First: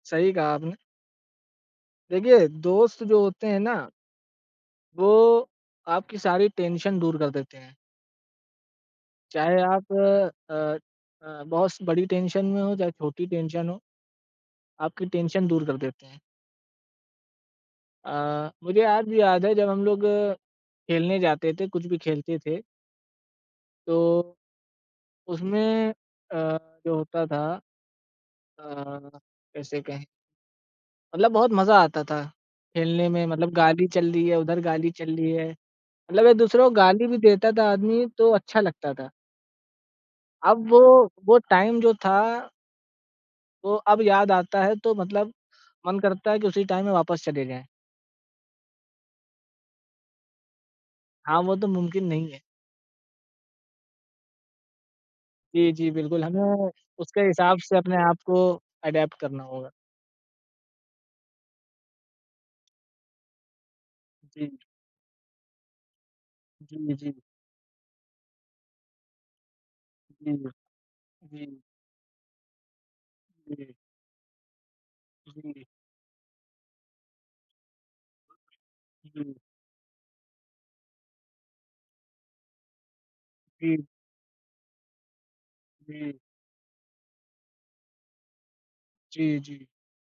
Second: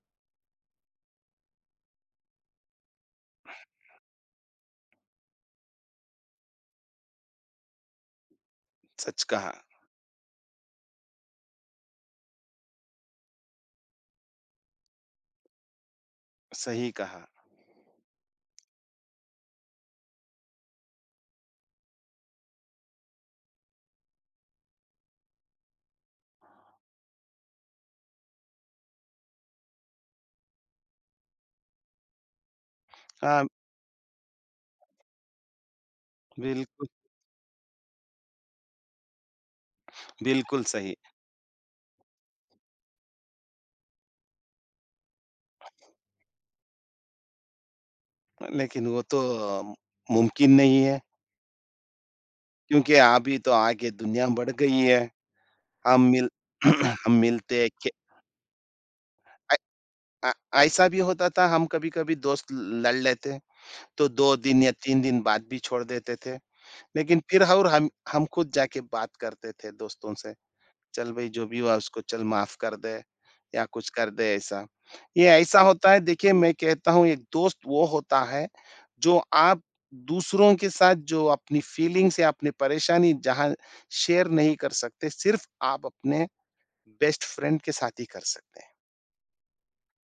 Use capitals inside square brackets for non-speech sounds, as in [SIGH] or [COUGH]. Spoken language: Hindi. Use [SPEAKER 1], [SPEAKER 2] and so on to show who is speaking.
[SPEAKER 1] सही कहा आपने। देखिए, दोस्त जो होते हैं ना वो, आपकी सारी टेंशन दूर कर देते हैं।
[SPEAKER 2] सच कहा।
[SPEAKER 1] चाहे आप अ अ, बहुत बड़ी टेंशन में हो, चाहे छोटी टेंशन हो, आपकी टेंशन दूर कर देते हैं।
[SPEAKER 2] सही कहा।
[SPEAKER 1] अ, मुझे आज भी याद है, जब हम लोग खेलने जाते थे, कुछ भी खेलते थे तो, उसमें अ, जो होता था अ, कैसे कहें? मतलब बहुत मजा आता था, खेलने में
[SPEAKER 2] अ
[SPEAKER 1] मतलब गाली चल रही है, उधर गाली चल रही है। मतलब एक-दूसरों को
[SPEAKER 2] बिल्कुल।
[SPEAKER 1] गाली भी देता था आदमी तो अच्छा लगता था।
[SPEAKER 2] बिल्कुल
[SPEAKER 1] अब वो
[SPEAKER 2] सही।
[SPEAKER 1] वो टाइम जो था वो अब याद आता है तो मतलब मन करता है, कि उसी टाइम में वापस चले जाएँ।
[SPEAKER 2] अ, लेकिन वो तो अ, मुमकिन नहीं है।
[SPEAKER 1] हाँ, वो तो मुमकिन नहीं है।
[SPEAKER 2] क्योंकि अभी तो आगे दुनिया बढ़ गई है,
[SPEAKER 1] जी, जी,
[SPEAKER 2] हम
[SPEAKER 1] बिल्कुल
[SPEAKER 2] मिल
[SPEAKER 1] हमें
[SPEAKER 2] [CLEARS THROAT] हम
[SPEAKER 1] उसके हिसाब
[SPEAKER 2] मिलते हैं
[SPEAKER 1] से
[SPEAKER 2] के
[SPEAKER 1] अपने आप को अडैप्ट करना होगा।
[SPEAKER 2] अये अ, ऐसा भी होता था, हम कभी-कभी दोस्त ल लड़ लेते हैं, तो 2
[SPEAKER 1] जी।
[SPEAKER 2] दिन या 3 दिन बात भी छोड़ देते थे।
[SPEAKER 1] जी,
[SPEAKER 2] लेकिन
[SPEAKER 1] जी।
[SPEAKER 2] फिर ह और हम हम खुद जाके बात करते थे दोस्तों से,
[SPEAKER 1] जी।
[SPEAKER 2] चल भई जो भी
[SPEAKER 1] जी।
[SPEAKER 2] हुआ उसको चल माफ कर दे या
[SPEAKER 1] जी।
[SPEAKER 2] कुछ कर दे ऐसा। ये ऐसा
[SPEAKER 1] जी।
[SPEAKER 2] होता है, देखिए मैं कहता हूँ एक दोस्त वो होता है, जो
[SPEAKER 1] जी।
[SPEAKER 2] आप दूसरों के साथ जो अपनी फ़ीलिंग्स या अपनी परेशानी जहाँ
[SPEAKER 1] जी।
[SPEAKER 2] शेयर नहीं कर सकते, सिर्फ़ आप
[SPEAKER 1] हुँ।
[SPEAKER 2] अपने बेस्ट फ्रेंड के साथ ही कर सकते हैं।
[SPEAKER 1] जी, जी।